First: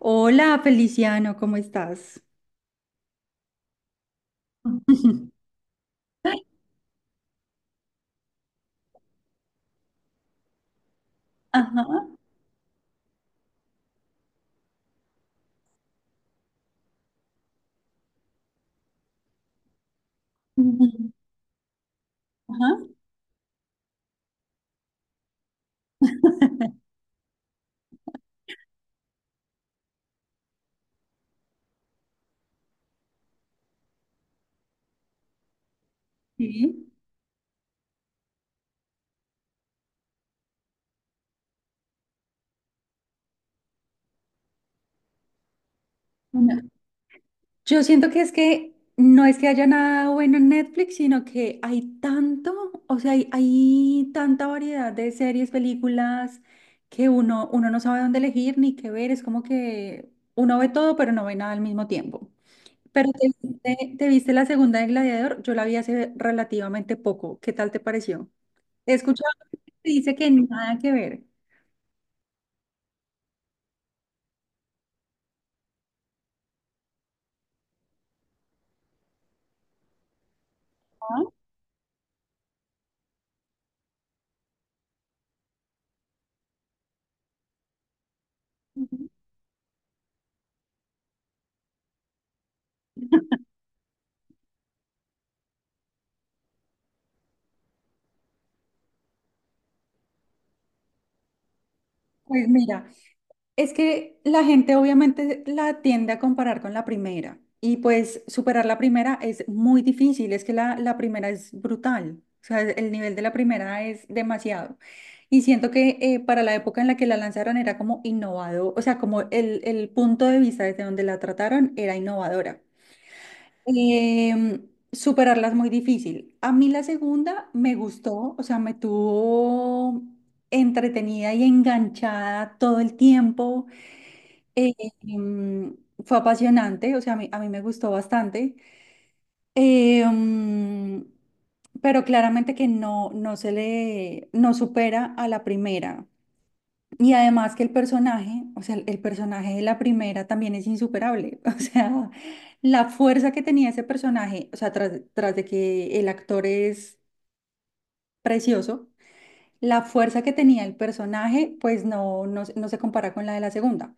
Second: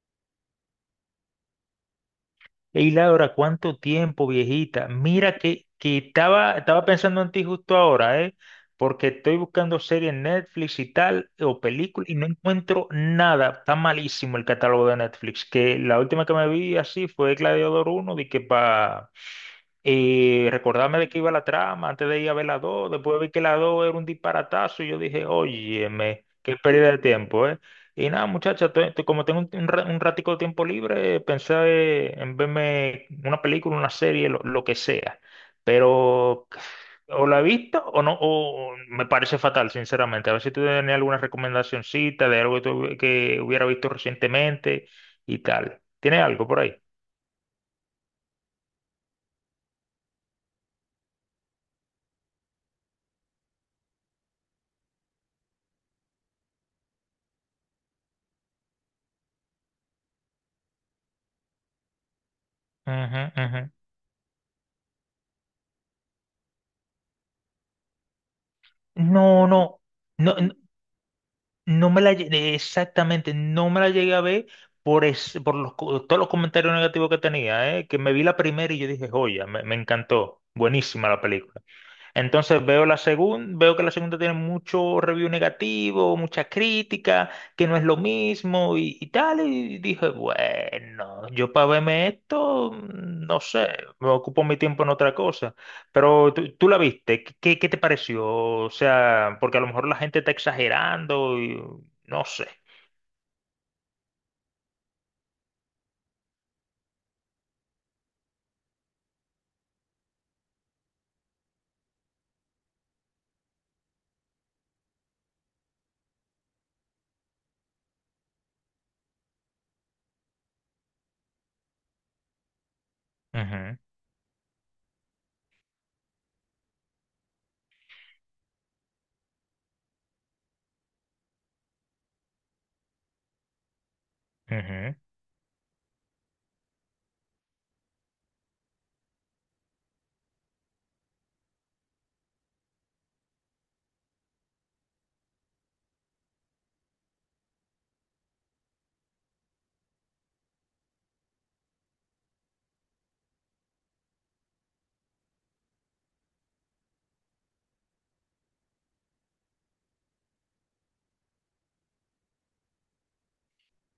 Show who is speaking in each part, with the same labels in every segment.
Speaker 1: Hola, Feliciano, ¿cómo estás?
Speaker 2: Ey, Laura, ¿cuánto tiempo, viejita? Mira que estaba pensando en ti justo ahora, ¿eh? Porque estoy buscando series en Netflix y tal, o películas, y no encuentro nada. Está malísimo el catálogo de Netflix. Que la última que me vi así fue Gladiador uno de que para recordarme de
Speaker 1: Ujú.
Speaker 2: qué iba la trama, antes de ir a ver la 2, después vi que la 2 era un disparatazo, y yo dije, óyeme, qué pérdida de tiempo, ¿eh? Y nada, muchacha, como tengo un ratico de tiempo libre, pensé en verme una película, una serie, lo que sea. Pero
Speaker 1: Sí.
Speaker 2: o la he visto o no, o me parece fatal, sinceramente. A ver si tú tienes alguna recomendacioncita de algo que hubiera visto recientemente y tal. ¿Tienes algo por
Speaker 1: Una-
Speaker 2: ahí?
Speaker 1: Yo siento que es que no es que haya nada bueno en Netflix, sino que hay tanto, o sea, hay tanta variedad de series, películas, que uno no sabe dónde elegir ni qué ver. Es como que uno ve todo, pero no ve nada al mismo tiempo. Pero
Speaker 2: Ujú, ujú.
Speaker 1: te viste la segunda de Gladiador, yo la vi hace relativamente poco. ¿Qué tal te pareció? He escuchado
Speaker 2: No,
Speaker 1: que
Speaker 2: no,
Speaker 1: dice que
Speaker 2: no.
Speaker 1: nada que ver.
Speaker 2: No me exactamente, no me la llegué a ver por todos los comentarios negativos que tenía, que me vi la primera y yo dije, joya, me encantó, buenísima la
Speaker 1: Ah,
Speaker 2: película. Entonces veo la segunda, veo que la segunda tiene mucho review negativo, mucha crítica, que no es lo mismo y tal. Y dije, bueno, yo para verme esto, no sé, me ocupo mi tiempo en otra cosa. Pero tú la viste, ¿qué qué te pareció? O sea, porque a lo mejor la gente está exagerando y no sé.
Speaker 1: pues mira. Es que la gente obviamente la tiende a comparar con la primera y pues superar la primera es muy difícil, es que la primera es brutal, o sea, el nivel de la primera es demasiado. Y siento que para la época en la que la lanzaron era como innovador, o sea, como el punto de vista desde donde la trataron era innovadora.
Speaker 2: Ujú,
Speaker 1: Superarla es muy difícil. A mí la segunda me gustó, o sea, me tuvo entretenida y enganchada todo el tiempo. Eh,
Speaker 2: ujú,
Speaker 1: em, fue apasionante, o sea, a mí me gustó bastante. Eh, mm, pero claramente que no, no supera a la primera. Y además que el personaje, o sea, el personaje de la primera también es insuperable, o sea, la fuerza que tenía ese personaje, o sea, tras de que el actor es precioso, la fuerza que tenía el personaje, pues no, no, se no se compara con la de la segunda.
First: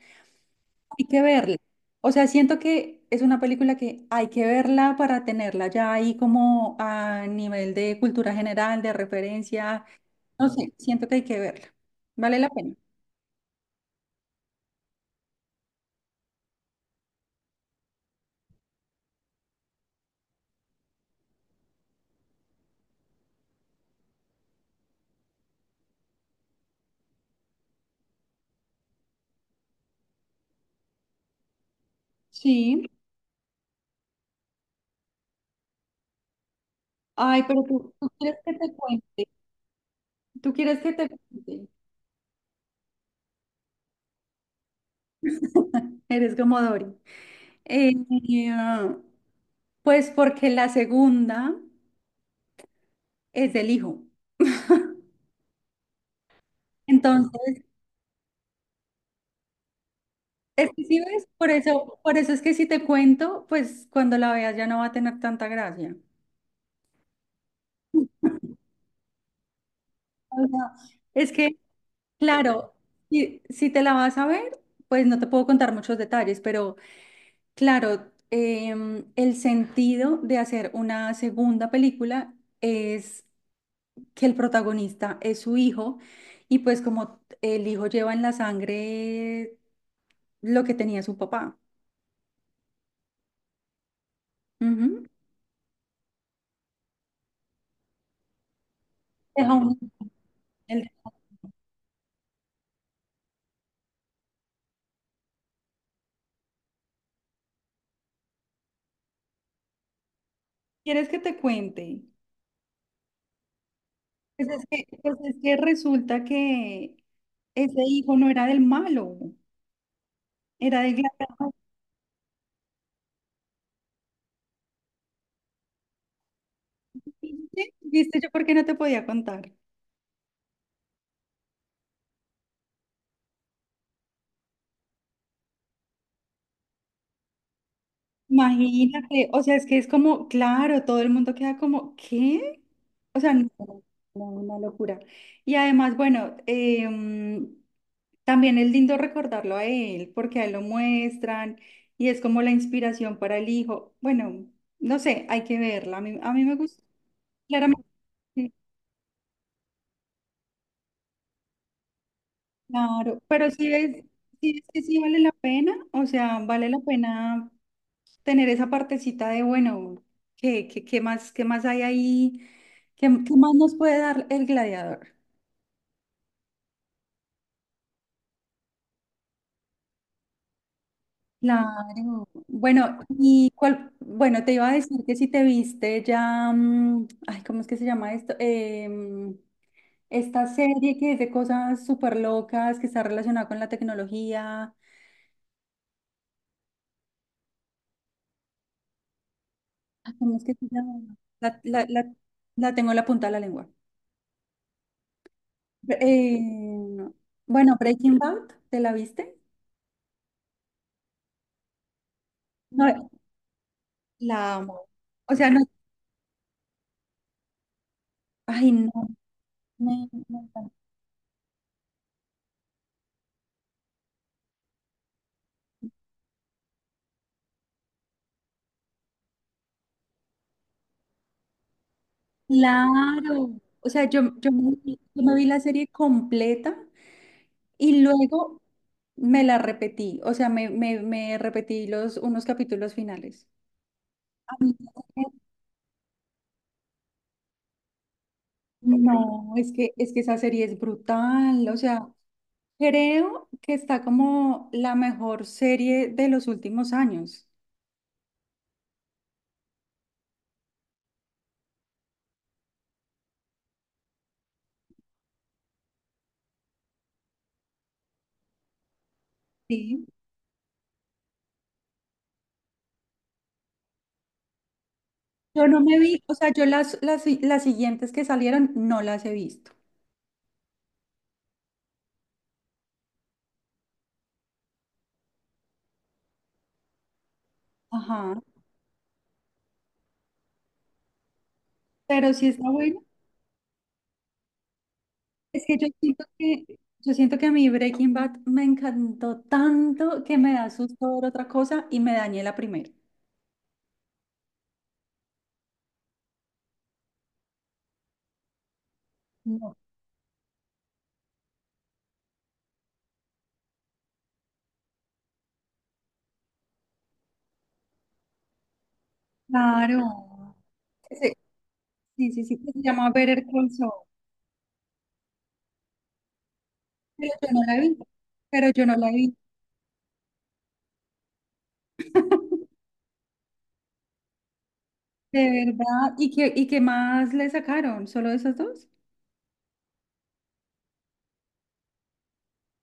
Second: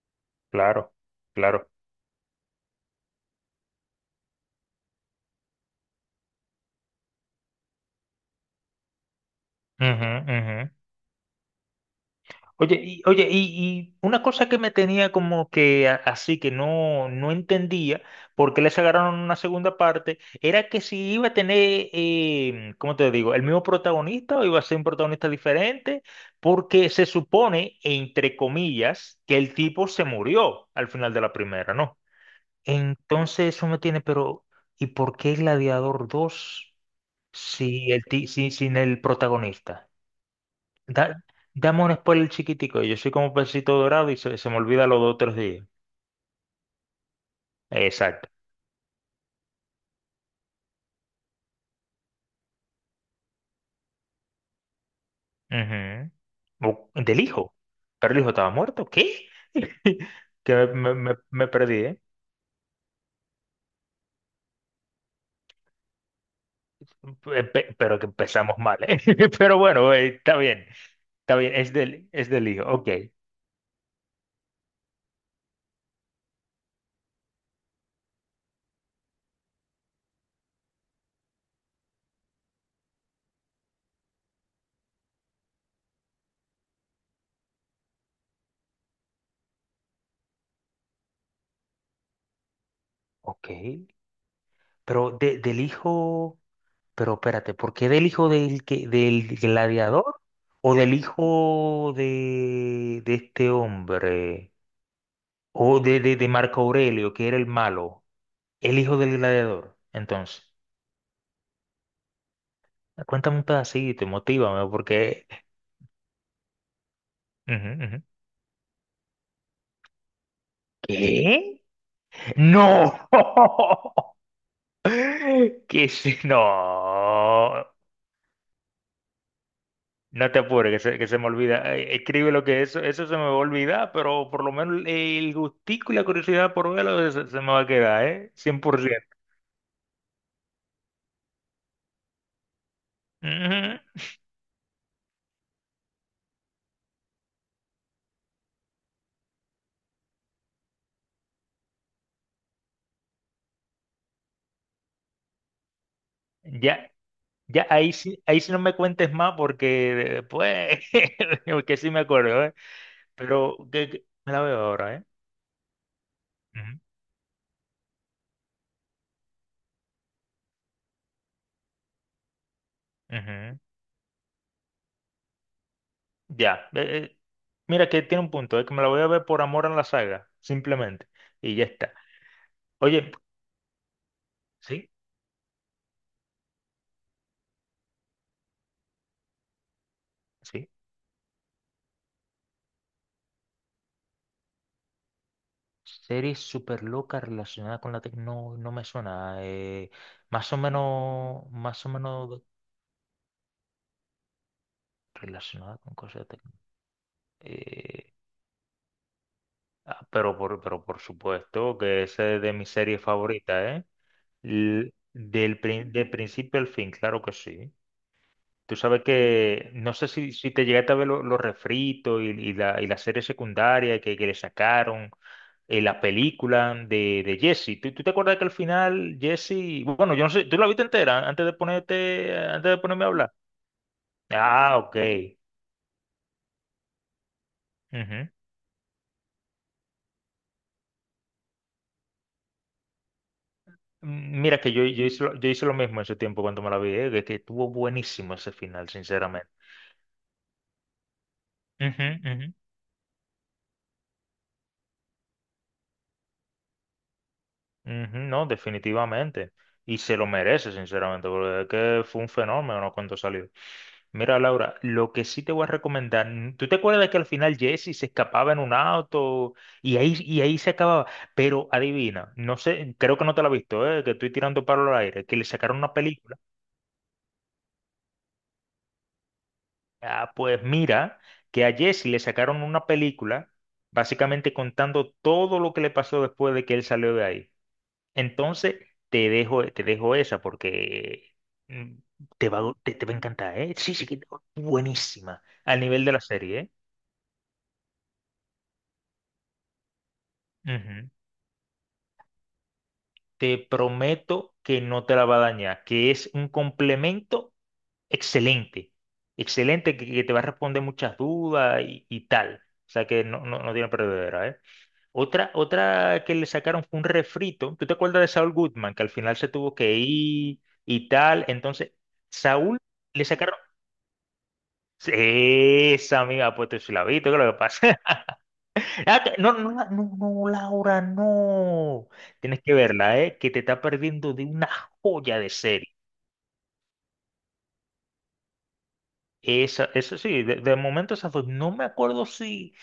Speaker 2: claro,
Speaker 1: Hay que verla.
Speaker 2: claro.
Speaker 1: O sea, siento que es una película que hay que verla para tenerla ya ahí como a nivel de cultura general, de referencia.
Speaker 2: Ujú,
Speaker 1: No
Speaker 2: ujú.
Speaker 1: sé, siento que hay que verla. Vale la pena.
Speaker 2: Oye, y una cosa que me tenía como que así que no, no entendía por qué les agarraron una segunda parte, era que si iba a tener, ¿cómo te digo?, el mismo protagonista o iba a ser un protagonista diferente, porque se supone, entre comillas, que el tipo se murió al final de la primera, ¿no?
Speaker 1: Sí.
Speaker 2: Entonces eso me tiene, pero ¿y por qué Gladiador 2
Speaker 1: Ay, pero tú, tú quieres
Speaker 2: si,
Speaker 1: que te
Speaker 2: sin el
Speaker 1: cuente.
Speaker 2: protagonista?
Speaker 1: Tú quieres que te
Speaker 2: Da-
Speaker 1: cuente.
Speaker 2: dame un spoiler chiquitico. Yo soy como pesito dorado y se me olvida los dos otros días.
Speaker 1: Eres como Dory. Eh,
Speaker 2: Exacto.
Speaker 1: ah, pues porque la segunda es del hijo.
Speaker 2: Ujú. O- Del hijo.
Speaker 1: Entonces,
Speaker 2: Pero el hijo estaba muerto. ¿Qué? Que
Speaker 1: es que sí ves,
Speaker 2: me perdí, ¿eh?
Speaker 1: por eso es que si te cuento, pues cuando la veas ya no va a tener tanta gracia.
Speaker 2: Pero que empezamos mal, ¿eh? Pero bueno,
Speaker 1: O
Speaker 2: está bien.
Speaker 1: sea, es
Speaker 2: Está bien.
Speaker 1: que,
Speaker 2: Es es del hijo.
Speaker 1: claro,
Speaker 2: Ok.
Speaker 1: si, si te la vas a ver, pues no te puedo contar muchos detalles, pero claro, el sentido de hacer una segunda película es que el protagonista es su hijo y pues como el hijo lleva en la sangre lo que tenía su papá.
Speaker 2: Ok.
Speaker 1: Ujú.
Speaker 2: Pero del hijo. Pero espérate, ¿por qué del hijo del
Speaker 1: Deja un-
Speaker 2: gladiador? ¿O
Speaker 1: el-
Speaker 2: del hijo de este hombre? O de Marco Aurelio, que era el malo, el hijo del gladiador. Entonces,
Speaker 1: ¿Quieres que te cuente?
Speaker 2: cuéntame un pedacito, motívame,
Speaker 1: Pues
Speaker 2: porque...
Speaker 1: es que resulta que
Speaker 2: Ujú,
Speaker 1: ese
Speaker 2: ujú.
Speaker 1: hijo no era del malo, era del gladiador.
Speaker 2: ¿Qué? ¡No! ¿Qué es- No.
Speaker 1: ¿Viste? ¿Viste yo por qué no te podía contar?
Speaker 2: No te apures, que se me olvida. Escribe lo que eso se me va a olvidar, pero por lo menos el gustico y la curiosidad por se me va a quedar, ¿eh? 100%.
Speaker 1: Imagínate, o sea, es que es como, claro, todo el mundo queda como, ¿qué? O sea, no,
Speaker 2: Ujú.
Speaker 1: no, una locura. Y además, bueno, también es lindo recordarlo a él, porque a él lo muestran y es como la inspiración para el hijo. Bueno, no sé, hay que verla. A mí me gusta,
Speaker 2: Ya.
Speaker 1: claramente.
Speaker 2: Ahí sí no me cuentes más porque pues, que sí me acuerdo, ¿eh?
Speaker 1: Claro, pero
Speaker 2: Pero me la veo
Speaker 1: sí es que
Speaker 2: ahora,
Speaker 1: sí
Speaker 2: ¿eh?
Speaker 1: vale la pena, o sea, vale
Speaker 2: Ujú,
Speaker 1: la pena tener esa partecita de, bueno, ¿qué, qué más, qué más hay ahí? ¿Qué, qué más
Speaker 2: ujú.
Speaker 1: nos puede dar el gladiador?
Speaker 2: Ya. Mira que tiene un punto, es que me la voy a ver por amor a la saga, simplemente. Y ya está.
Speaker 1: Claro. Bueno,
Speaker 2: Oye,
Speaker 1: y cuál, bueno, te iba a
Speaker 2: sí,
Speaker 1: decir que si te viste ya, ay, ¿cómo es que se llama esto? Esta
Speaker 2: sí.
Speaker 1: serie que es de cosas súper locas, que está relacionada con la tecnología.
Speaker 2: Serie súper loca relacionada con la tecnología, no, no me suena.
Speaker 1: Ay, ¿cómo es que se llama?
Speaker 2: Más o menos
Speaker 1: La tengo en la punta de la lengua.
Speaker 2: relacionada con cosas de tecnología.
Speaker 1: Eh, bueno,
Speaker 2: Eh,
Speaker 1: Breaking Bad, ¿te la viste?
Speaker 2: pero pero por supuesto que esa es de mis series
Speaker 1: No,
Speaker 2: favoritas, ¿eh?
Speaker 1: la amo. O sea,
Speaker 2: Del,
Speaker 1: no,
Speaker 2: de principio al fin, claro que sí.
Speaker 1: ay,
Speaker 2: Tú
Speaker 1: no,
Speaker 2: sabes que, no sé
Speaker 1: me
Speaker 2: si te
Speaker 1: encanta.
Speaker 2: llegaste a ver los refritos y y la serie secundaria que le sacaron, la película de Jesse. Tú te acuerdas que al final Jesse, bueno, yo no sé, ¿tú la viste entera antes de ponerte, antes de ponerme a hablar?
Speaker 1: Claro. O sea, yo,
Speaker 2: Ah, ok.
Speaker 1: yo me vi la serie completa y
Speaker 2: Ujú.
Speaker 1: luego me la repetí. O sea, me repetí los, unos capítulos finales.
Speaker 2: Mm, mira que yo hice, yo hice lo mismo en su tiempo cuando me la vi, que estuvo buenísimo ese final, sinceramente.
Speaker 1: No, es que esa serie es brutal. O
Speaker 2: Ujú,
Speaker 1: sea,
Speaker 2: ujú.
Speaker 1: creo que está como la mejor serie de los últimos años.
Speaker 2: Ujú, no, definitivamente. Y se lo merece, sinceramente, porque es que fue un fenómeno, ¿no?, cuando salió. Mira, Laura, lo que sí te voy a recomendar, ¿tú te acuerdas que al final Jesse se escapaba en un auto
Speaker 1: Sí.
Speaker 2: y ahí se acababa? Pero adivina, no sé, creo que no te la has visto, ¿eh?, que estoy tirando palo al aire, que le
Speaker 1: Yo
Speaker 2: sacaron
Speaker 1: no
Speaker 2: una
Speaker 1: me vi, o
Speaker 2: película.
Speaker 1: sea, yo las siguientes que salieron no las he visto.
Speaker 2: Ah, pues mira, que a Jesse le sacaron una película, básicamente contando todo lo que le pasó después de que él salió de ahí.
Speaker 1: Ajá.
Speaker 2: Entonces, te dejo esa porque mm,
Speaker 1: Pero sí está bueno.
Speaker 2: te va a encantar, ¿eh? Sí, buenísima.
Speaker 1: Es que
Speaker 2: Al
Speaker 1: yo
Speaker 2: nivel de la
Speaker 1: siento
Speaker 2: serie,
Speaker 1: que,
Speaker 2: ¿eh?
Speaker 1: yo siento que a mí Breaking Bad me encantó tanto que me da
Speaker 2: Ujú.
Speaker 1: susto ver otra cosa y me dañé la primera.
Speaker 2: Te prometo que no te la va a dañar, que es un complemento excelente.
Speaker 1: No.
Speaker 2: Excelente, que te va a responder muchas dudas y tal. O sea que no, no, no tiene perdedera, ¿eh? Otra que le sacaron fue un refrito. ¿Tú te acuerdas de Saul Goodman, que al final se tuvo que
Speaker 1: Claro.
Speaker 2: ir y
Speaker 1: Ese-
Speaker 2: tal? Entonces,
Speaker 1: Sí, sí, sí, que
Speaker 2: Saúl
Speaker 1: se llama
Speaker 2: le
Speaker 1: Better
Speaker 2: sacaron.
Speaker 1: Call Saul.
Speaker 2: Sí, esa amiga ha puesto su labito,
Speaker 1: Pero
Speaker 2: ¿qué es
Speaker 1: yo
Speaker 2: lo que
Speaker 1: no la vi.
Speaker 2: pasa?
Speaker 1: Pero yo no la
Speaker 2: Ah,
Speaker 1: vi.
Speaker 2: no, no, no, no, Laura, no. Tienes que verla, ¿eh?, que te está perdiendo de una joya
Speaker 1: De
Speaker 2: de serie.
Speaker 1: verdad. Y qué más le sacaron? ¿Solo esas dos?
Speaker 2: Esa sí, de momento esas dos. No me acuerdo si,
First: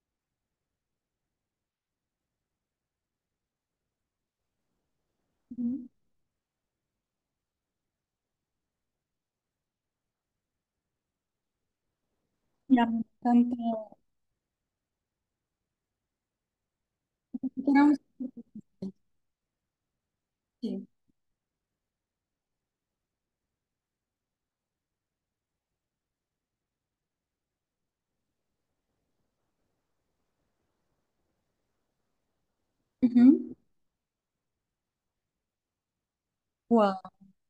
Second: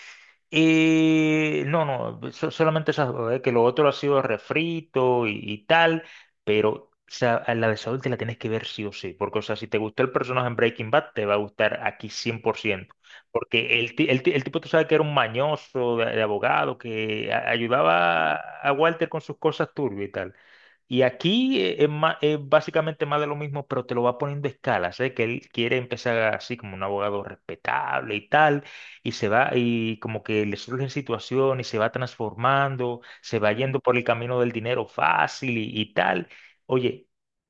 Speaker 2: No, solamente esas, dos, que lo otro ha sido refrito y
Speaker 1: Ujú.
Speaker 2: tal, pero o sea, a la de Saúl te la tienes que ver sí o sí, porque o sea, si te gustó el personaje en Breaking Bad, te va a gustar aquí cien por
Speaker 1: Ya
Speaker 2: ciento,
Speaker 1: me
Speaker 2: porque
Speaker 1: encantó.
Speaker 2: el tipo tú sabes que era un mañoso de abogado que
Speaker 1: Era un-
Speaker 2: ayudaba a Walter con sus cosas turbias y tal,
Speaker 1: Sí.
Speaker 2: y aquí es básicamente más de lo mismo, pero te lo va poniendo a escala. Sé que él quiere empezar así como un abogado respetable y tal, y como que le surgen situaciones y se va transformando, se va
Speaker 1: Ujú.
Speaker 2: yendo por el camino del dinero fácil y tal.
Speaker 1: Wow.
Speaker 2: Oye,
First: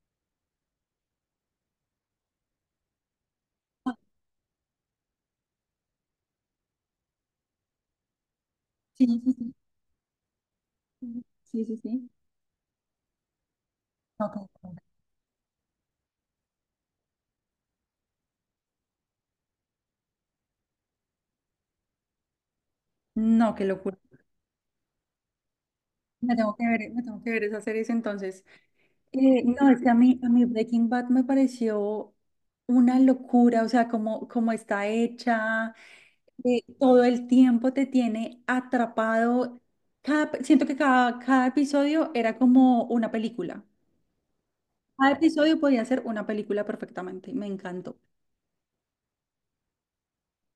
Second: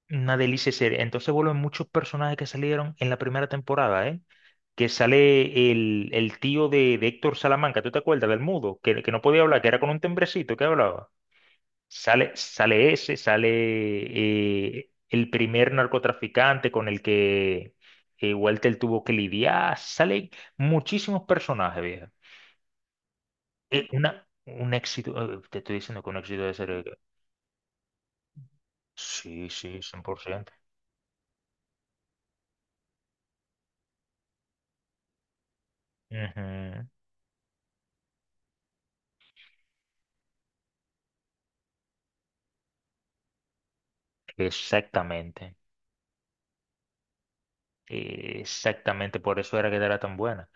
Speaker 2: una delicia serie. Entonces vuelven muchos personajes que salieron en la primera temporada, ¿eh? Que sale el tío de Héctor Salamanca, ¿tú te acuerdas del mudo?
Speaker 1: Sí,
Speaker 2: Que no
Speaker 1: sí,
Speaker 2: podía
Speaker 1: sí.
Speaker 2: hablar, que era con un tembrecito que hablaba.
Speaker 1: Sí, sí, sí, sí.
Speaker 2: Sale ese, sale
Speaker 1: No, qué locura.
Speaker 2: el primer narcotraficante con el que Walter tuvo que lidiar. Salen muchísimos personajes, vieja.
Speaker 1: No, qué locura.
Speaker 2: Un éxito, te estoy diciendo que un
Speaker 1: Me
Speaker 2: éxito de
Speaker 1: tengo que
Speaker 2: serie.
Speaker 1: ver, me tengo que ver esas series entonces.
Speaker 2: Sí,
Speaker 1: No, es
Speaker 2: sí,
Speaker 1: que a mí
Speaker 2: 100%.
Speaker 1: Breaking Bad me pareció una locura, o sea, como, como está hecha,
Speaker 2: Ujú,
Speaker 1: todo el tiempo te tiene atrapado. Cada, siento que cada, cada episodio era como una película. Cada
Speaker 2: exactamente.
Speaker 1: episodio podía ser una película perfectamente. Me encantó.
Speaker 2: Exactamente, por eso era que era tan buena.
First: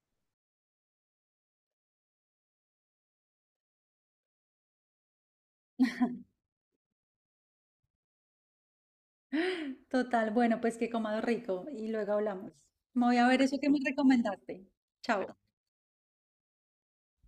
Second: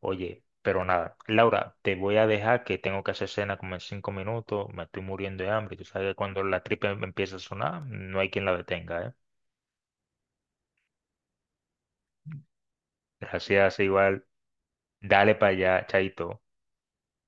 Speaker 2: Oye, pero nada, Laura, te voy a dejar que tengo que hacer cena como en 5 minutos, me estoy muriendo de hambre. Tú sabes que cuando la tripa empieza a sonar, no hay quien la detenga, ¿eh?
Speaker 1: Total, bueno, pues que comado rico y luego hablamos. Me voy a ver eso que me
Speaker 2: Gracias, igual,
Speaker 1: recomendaste.
Speaker 2: dale
Speaker 1: Chao.
Speaker 2: para allá, chaito.